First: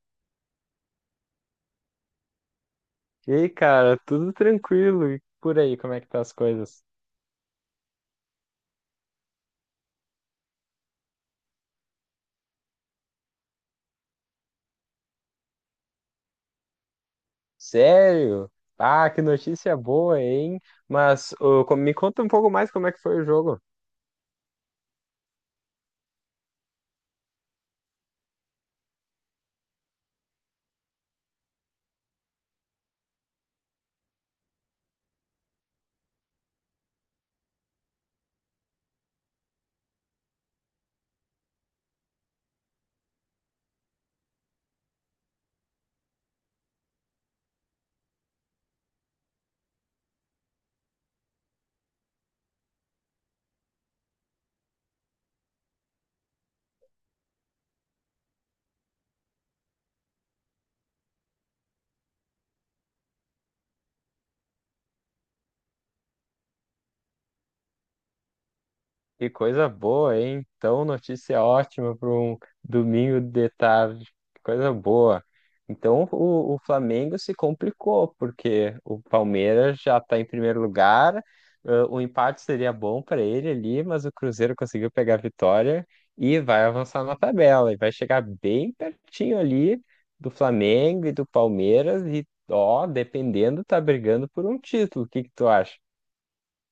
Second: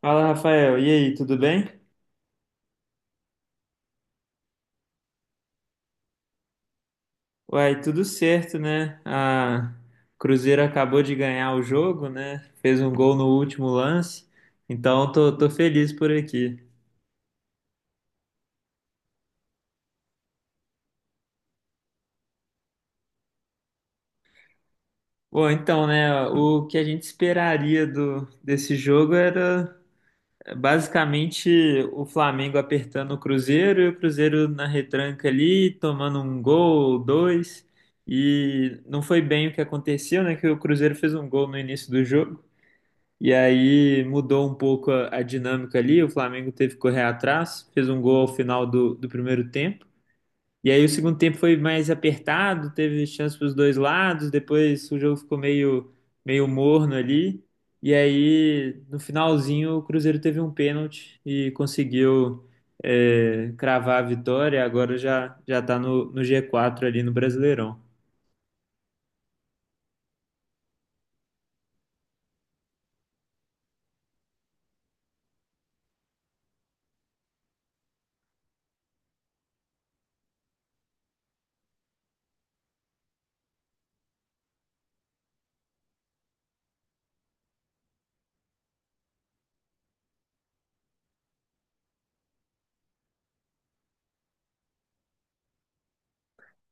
Fala, Rafael. E aí, tudo bem? E aí, cara, tudo tranquilo? E por aí, como é que tá as coisas? Uai, tudo certo, né? A Cruzeiro acabou de ganhar o jogo, né? Fez um gol no último lance, então tô feliz por aqui. Sério? Ah, que notícia boa, hein? Mas ô, me conta um pouco mais como é que foi o jogo. Bom, então, né? O que a gente esperaria desse jogo era basicamente o Flamengo apertando o Cruzeiro e o Cruzeiro na retranca ali, tomando um gol, dois. E não foi bem o que aconteceu, né? Que o Cruzeiro fez um gol no início do jogo. E aí mudou um pouco a dinâmica ali. O Flamengo teve que correr atrás, fez um gol ao final do primeiro tempo. E aí o segundo tempo foi mais apertado, teve chance para os dois lados. Depois o jogo ficou meio morno ali. E aí no finalzinho o Cruzeiro teve um pênalti e conseguiu, cravar a vitória. Agora já já está no G4 ali no Brasileirão. Que coisa boa, hein? Então, notícia ótima para um domingo de tarde. Que coisa boa. Então, o Flamengo se complicou, porque o Palmeiras já está em primeiro lugar. O empate seria bom para ele ali, mas o Cruzeiro conseguiu pegar a vitória e vai avançar na tabela. E vai chegar bem pertinho ali do Flamengo e do Palmeiras. E, ó, dependendo, tá brigando por um título. O que que tu acha?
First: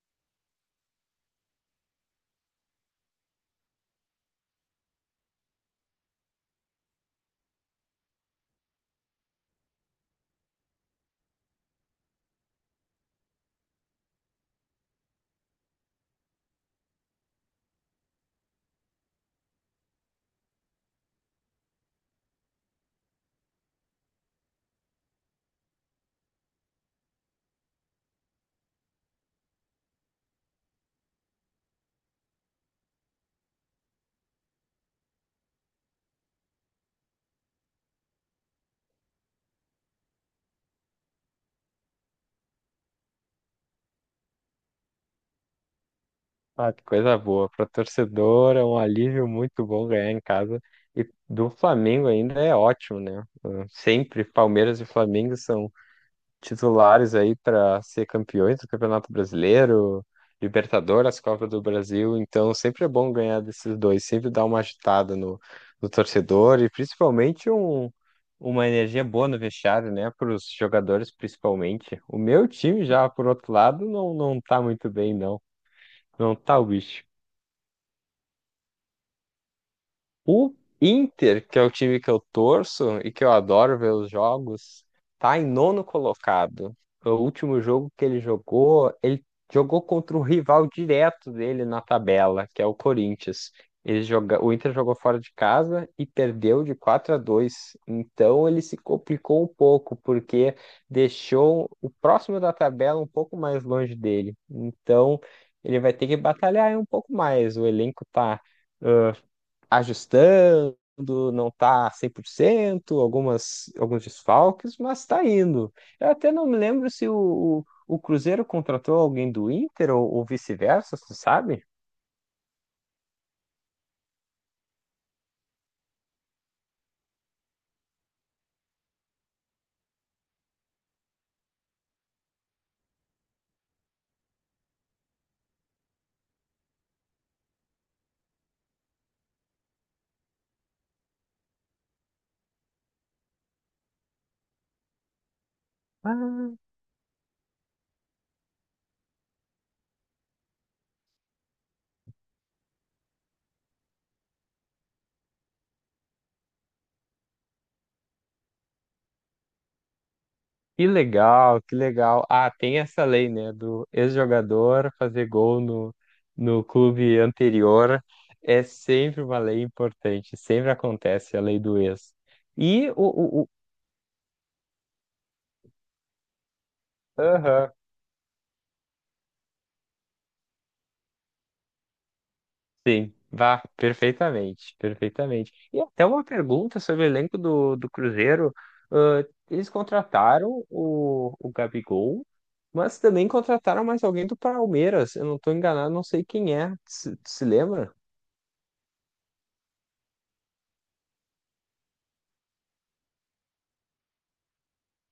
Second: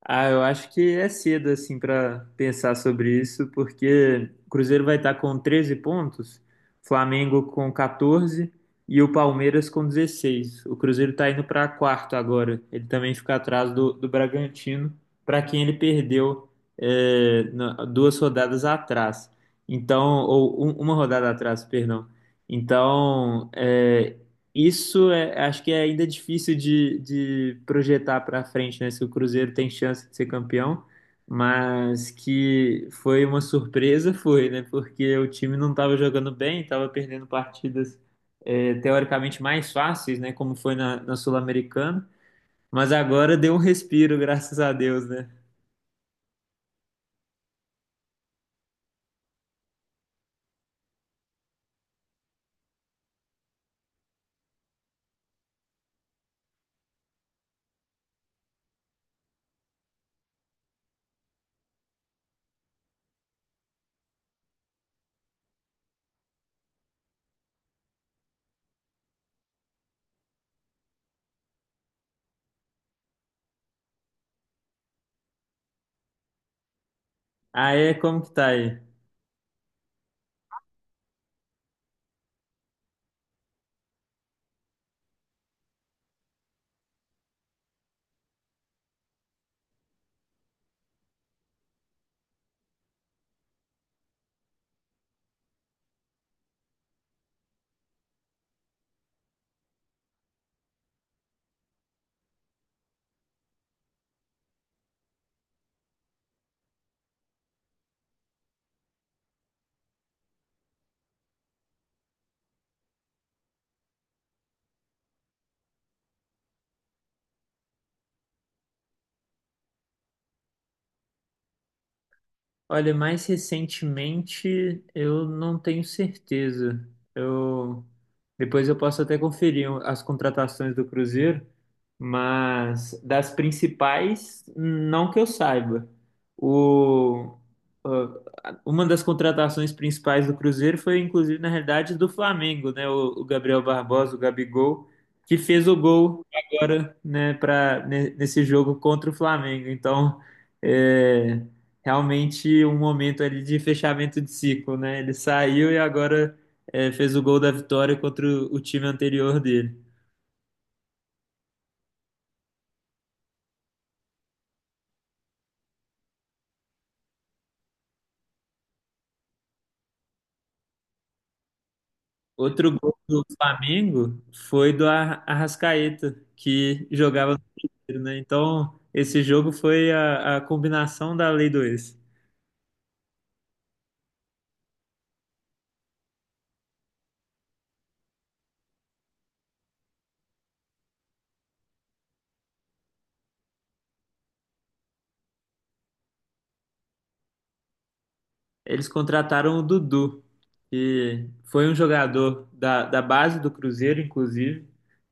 Ah, eu acho que é cedo assim para pensar sobre isso, porque o Cruzeiro vai estar com 13 pontos, Flamengo com 14 e o Palmeiras com 16. O Cruzeiro está indo para quarto agora. Ele também fica atrás do Bragantino, para quem ele perdeu, duas rodadas atrás. Então, ou uma rodada atrás, perdão. Então, acho que é ainda difícil de projetar para frente, né? Se o Cruzeiro tem chance de ser campeão, mas que foi uma surpresa, foi, né? Porque o time não estava jogando bem, estava perdendo partidas teoricamente mais fáceis, né? Como foi na Sul-Americana, mas agora deu um respiro, graças a Deus, né? Ah, que coisa boa. Para torcedor é um alívio muito bom ganhar em casa. E do Flamengo ainda é ótimo, né? Sempre Palmeiras e Flamengo são titulares aí para ser campeões do Campeonato Brasileiro, Libertadores, Copa do Brasil. Então sempre é bom ganhar desses dois. Sempre dá uma agitada no torcedor e principalmente uma energia boa no vestiário, né? Para os jogadores, principalmente. O meu time já, por outro lado, não tá muito bem, não. Não tá o bicho. Aí, como que tá aí? O Inter, que é o time que eu torço e que eu adoro ver os jogos, tá em nono colocado. O último jogo que ele jogou contra o rival direto dele na tabela, que é o Corinthians. Ele joga... O Inter jogou fora de casa e perdeu de 4-2. Então ele se complicou um pouco, porque deixou o próximo da tabela um pouco mais longe dele. Então ele vai ter que batalhar aí um pouco mais. O elenco tá ajustando, não está 100% algumas, alguns desfalques, mas está indo. Eu até não me lembro se o Cruzeiro contratou alguém do Inter ou vice-versa, você sabe? Olha, mais recentemente eu não tenho certeza. Eu Depois eu posso até conferir as contratações do Cruzeiro, mas das principais, não que eu saiba. O, uma das contratações principais do Cruzeiro foi, inclusive, na realidade, do Flamengo, né? O Gabriel Barbosa, o Gabigol, que fez o gol Ah, agora, né, nesse jogo contra o Flamengo. Então, é realmente um momento ali de fechamento de ciclo, né? Ele saiu e agora, fez o gol da vitória contra o time anterior dele. que legal, que legal. Ah, tem essa lei, né, do ex-jogador fazer gol no clube anterior. É sempre uma lei importante, sempre acontece a lei do ex. Outro E gol do o, o, o, Flamengo foi do Arrascaeta, que jogava no aham. Cruzeiro, né? Então, esse jogo foi a combinação da Lei do ex. Sim, vá, perfeitamente, perfeitamente. E até uma pergunta sobre o elenco do Cruzeiro. Ah, eles contrataram o Gabigol, mas também contrataram mais alguém do Palmeiras. Eu não estou enganado, não sei quem é. Se lembra? Eles contrataram o Dudu, que foi um jogador da base do Cruzeiro, inclusive.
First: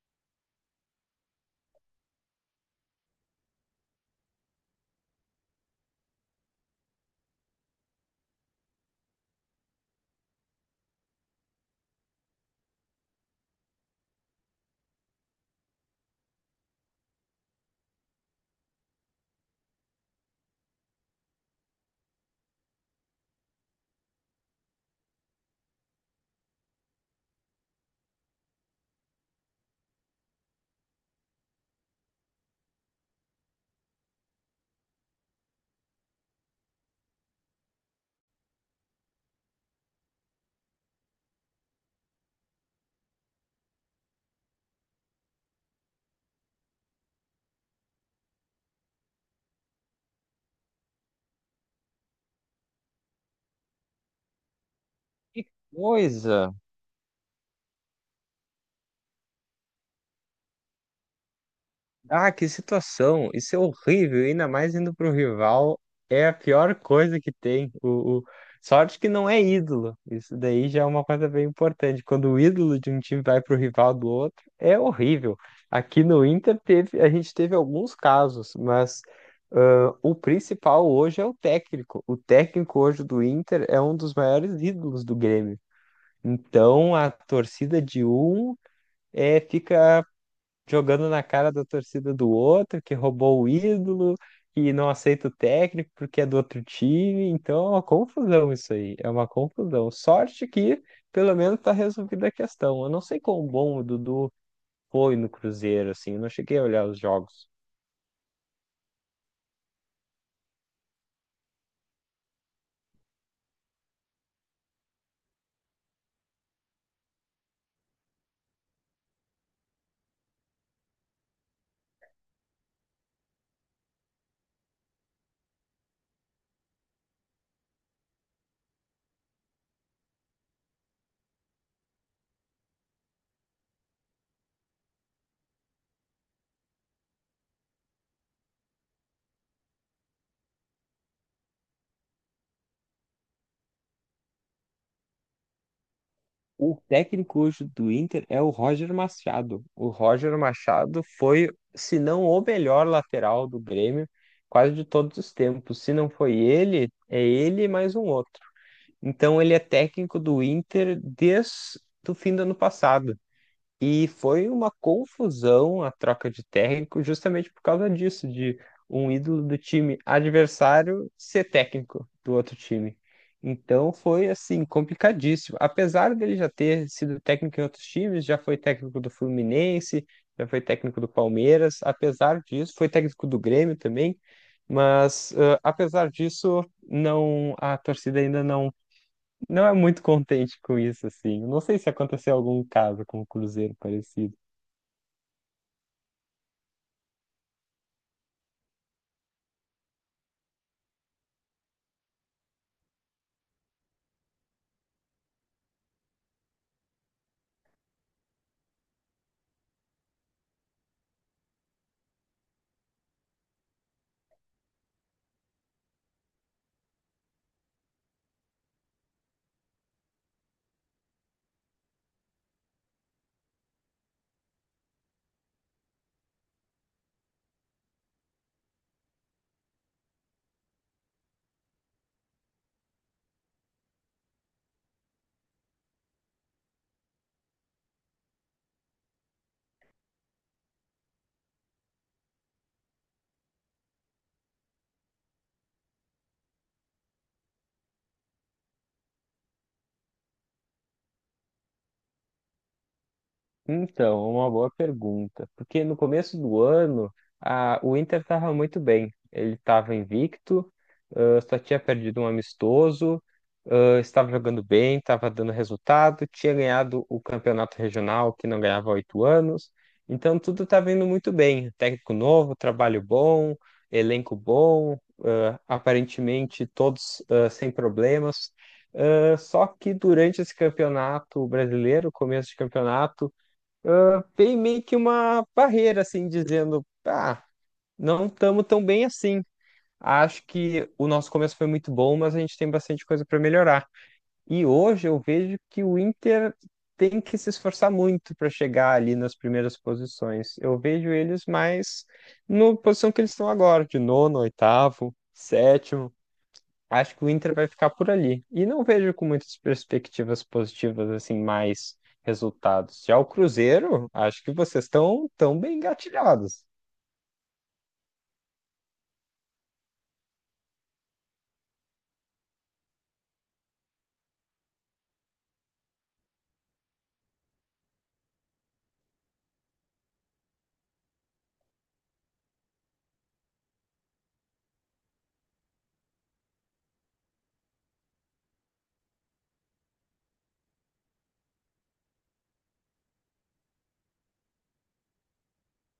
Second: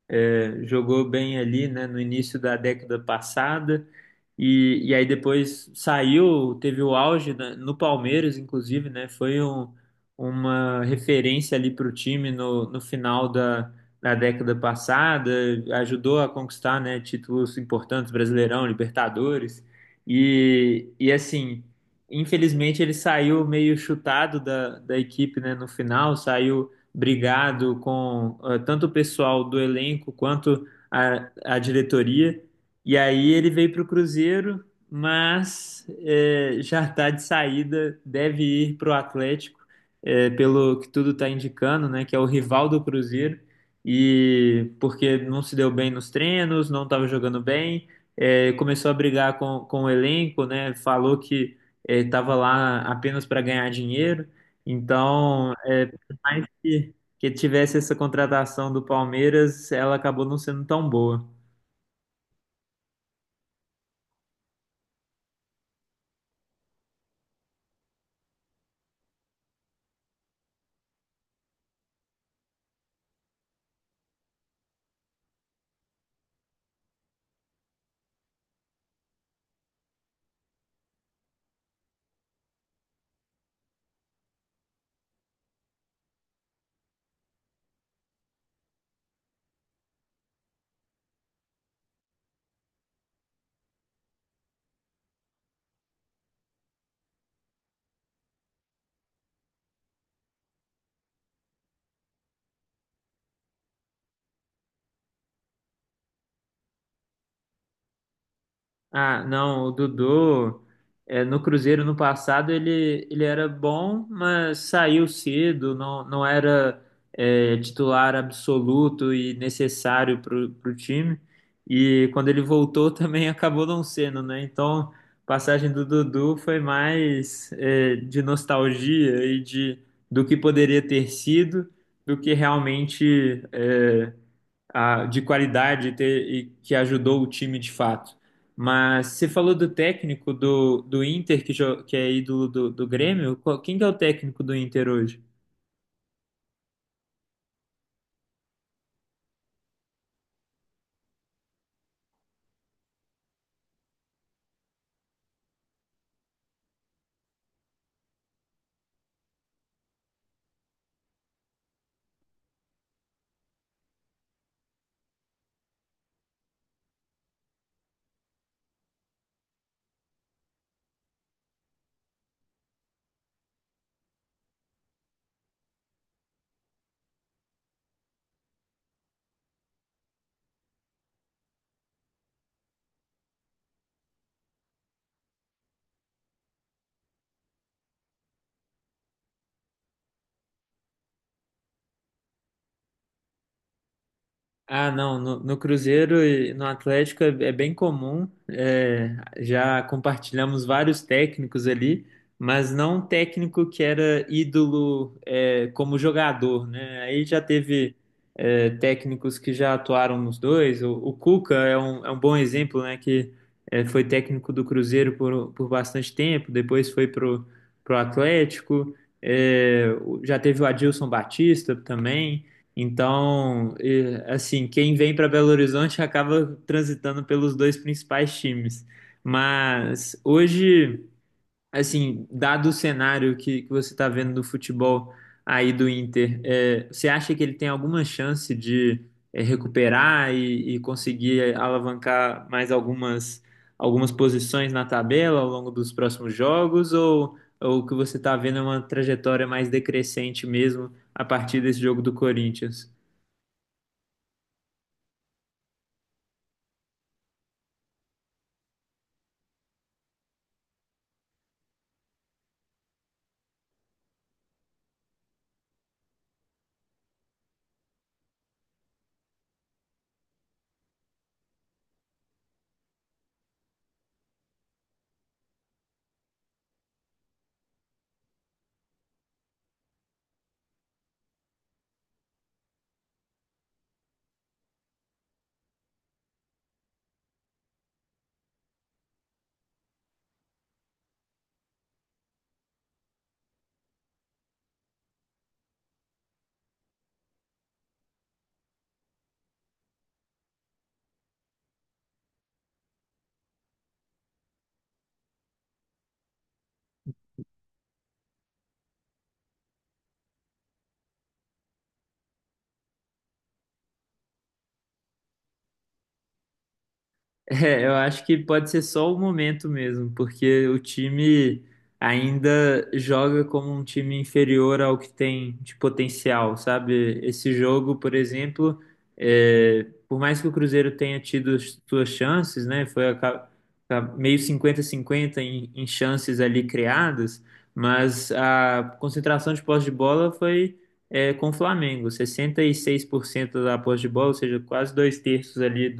É, jogou bem ali, né, no início da década passada. E aí depois saiu, teve o auge no Palmeiras, inclusive, né? Foi uma referência ali para o time no final da década passada. Ajudou a conquistar, né, títulos importantes, Brasileirão, Libertadores. E assim. Infelizmente, ele saiu meio chutado da equipe, né, no final, saiu brigado com, tanto o pessoal do elenco quanto a diretoria. E aí ele veio para o Cruzeiro, mas já está de saída, deve ir para o Atlético, pelo que tudo está indicando, né, que é o rival do Cruzeiro. E porque não se deu bem nos treinos, não estava jogando bem, começou a brigar com o elenco, né? Falou que ele estava lá apenas para ganhar dinheiro. Então, é, por mais Coisa. Que tivesse essa contratação do Palmeiras, ela acabou não sendo tão boa. Ah, que situação! Isso é horrível, ainda mais indo para o rival. É a pior coisa que tem. Sorte que não é ídolo. Isso daí já é uma coisa bem importante. Quando o ídolo de um time vai para o rival do outro, é horrível. Aqui no Inter teve, a gente teve alguns casos, mas o principal hoje é o técnico. O técnico hoje do Inter é um dos maiores ídolos do Grêmio. Então a torcida de um fica jogando na cara da torcida do outro, que roubou o ídolo e não aceita o técnico porque é do outro time. Então é uma confusão isso aí, é uma confusão. Sorte que pelo menos tá resolvida a questão. Eu não sei quão bom o Dudu foi no Cruzeiro, assim, eu não cheguei a olhar os jogos. Ah, não, o Dudu, no Cruzeiro no passado ele era bom, mas saiu cedo, não era, titular absoluto e necessário para o time. E quando ele voltou também acabou não sendo, né? Então, a passagem do Dudu foi mais, de nostalgia e do que poderia ter sido do que realmente, de qualidade e e que ajudou o time de fato. Mas você falou do técnico do Inter, que é ídolo do Grêmio. Quem que é o técnico do Inter hoje? O técnico hoje do Inter é o Roger Machado. O Roger Machado foi, se não o melhor lateral do Grêmio, quase de todos os tempos. Se não foi ele, é ele e mais um outro. Então ele é técnico do Inter desde o fim do ano passado. E foi uma confusão a troca de técnico justamente por causa disso, de um ídolo do time adversário ser técnico do outro time. Então foi assim, complicadíssimo. Apesar dele já ter sido técnico em outros times, já foi técnico do Fluminense, já foi técnico do Palmeiras, apesar disso, foi técnico do Grêmio também, mas apesar disso, não a torcida ainda não é muito contente com isso, assim. Não sei se aconteceu algum caso com o Cruzeiro parecido. Ah, não, no Cruzeiro e no Atlético é bem comum, é, já compartilhamos vários técnicos ali, mas não um técnico que era ídolo, é, como jogador, né? Aí já teve, técnicos que já atuaram nos dois, o Cuca é um bom exemplo, né? Foi técnico do Cruzeiro por bastante tempo, depois foi pro Atlético, já teve o Adilson Batista também. Então, e, assim, quem vem para Belo Horizonte acaba transitando pelos dois principais times. Mas hoje, assim, dado o cenário que você está vendo do futebol aí do Inter, é, você acha que ele tem alguma chance de, recuperar e conseguir alavancar mais algumas posições na tabela ao longo dos próximos jogos? Ou o que você está vendo é uma trajetória mais decrescente mesmo a partir desse jogo do Corinthians? Então, uma boa pergunta. Porque no começo do ano, o Inter estava muito bem. Ele estava invicto, só tinha perdido um amistoso, estava jogando bem, estava dando resultado, tinha ganhado o campeonato regional, que não ganhava há 8 anos. Então, tudo estava indo muito bem. Técnico novo, trabalho bom, elenco bom, aparentemente todos, sem problemas. Só que durante esse campeonato brasileiro, começo de campeonato, tem meio que uma barreira, assim, dizendo, ah, não estamos tão bem assim. Acho que o nosso começo foi muito bom, mas a gente tem bastante coisa para melhorar. E hoje eu vejo que o Inter tem que se esforçar muito para chegar ali nas primeiras posições. Eu vejo eles mais na posição que eles estão agora, de nono, oitavo, sétimo. Acho que o Inter vai ficar por ali. E não vejo com muitas perspectivas positivas, assim, mais resultados. Já o Cruzeiro, acho que vocês estão tão bem engatilhados. É, eu acho que pode ser só o momento mesmo, porque o time ainda joga como um time inferior ao que tem de potencial, sabe? Esse jogo, por exemplo, é, por mais que o Cruzeiro tenha tido as suas chances, né? Tá meio 50-50 em chances ali criadas, mas a concentração de posse de bola foi, é, com o Flamengo, 66% da posse de bola, ou seja, quase dois terços ali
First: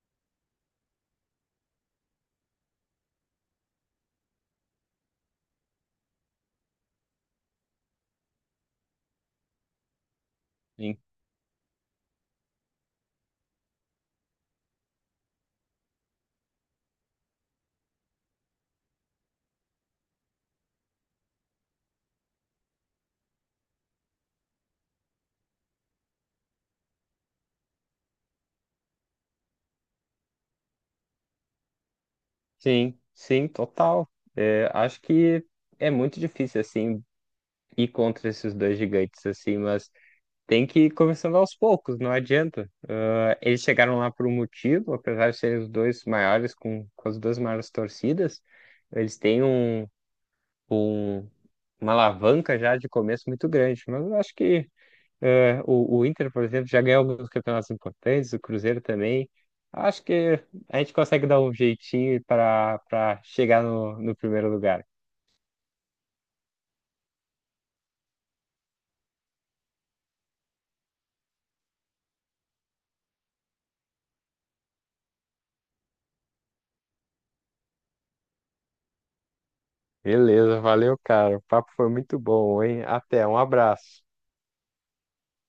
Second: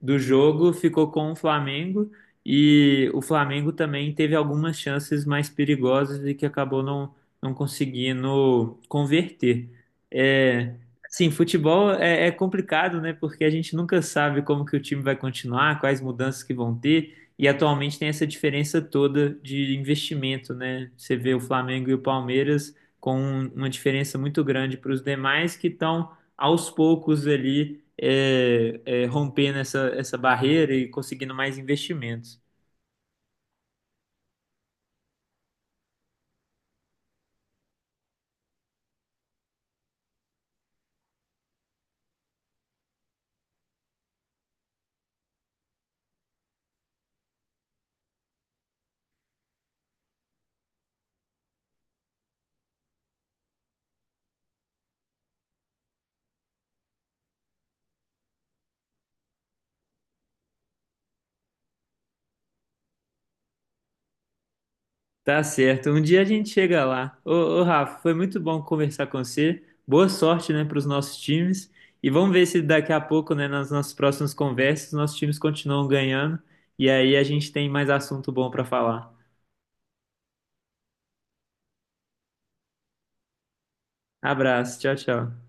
do jogo ficou com o Flamengo e o Flamengo também teve algumas chances mais perigosas e que acabou não, não conseguindo converter. É, Sim, sim, futebol é complicado, né? Porque a gente nunca sabe como que o time vai continuar, quais mudanças que vão ter. E atualmente tem essa diferença toda de investimento, né? Você vê o Flamengo e o Palmeiras com uma diferença muito grande para os demais que estão aos poucos ali rompendo essa barreira e conseguindo mais investimentos. sim, sim, total. É, acho que é muito difícil, assim, ir contra esses dois gigantes, assim, mas tem que ir começando aos poucos, não adianta. Ah, eles chegaram lá por um motivo, apesar de serem os dois maiores, com as duas maiores torcidas, eles têm um um uma alavanca já de começo muito grande. Mas eu acho que o Inter, por exemplo, já ganhou alguns campeonatos importantes, o Cruzeiro também. Acho que a gente consegue dar um jeitinho para chegar no primeiro lugar. Tá certo. Um dia a gente chega lá. Ô, Rafa, foi muito bom conversar com você. Boa sorte, né, para os nossos times. E vamos ver se daqui a pouco, né, nas nossas próximas conversas, nossos times continuam ganhando. E aí a gente tem mais assunto bom para falar. Beleza, valeu, cara. O papo foi muito bom, hein? Até, um abraço. Abraço. Tchau, tchau.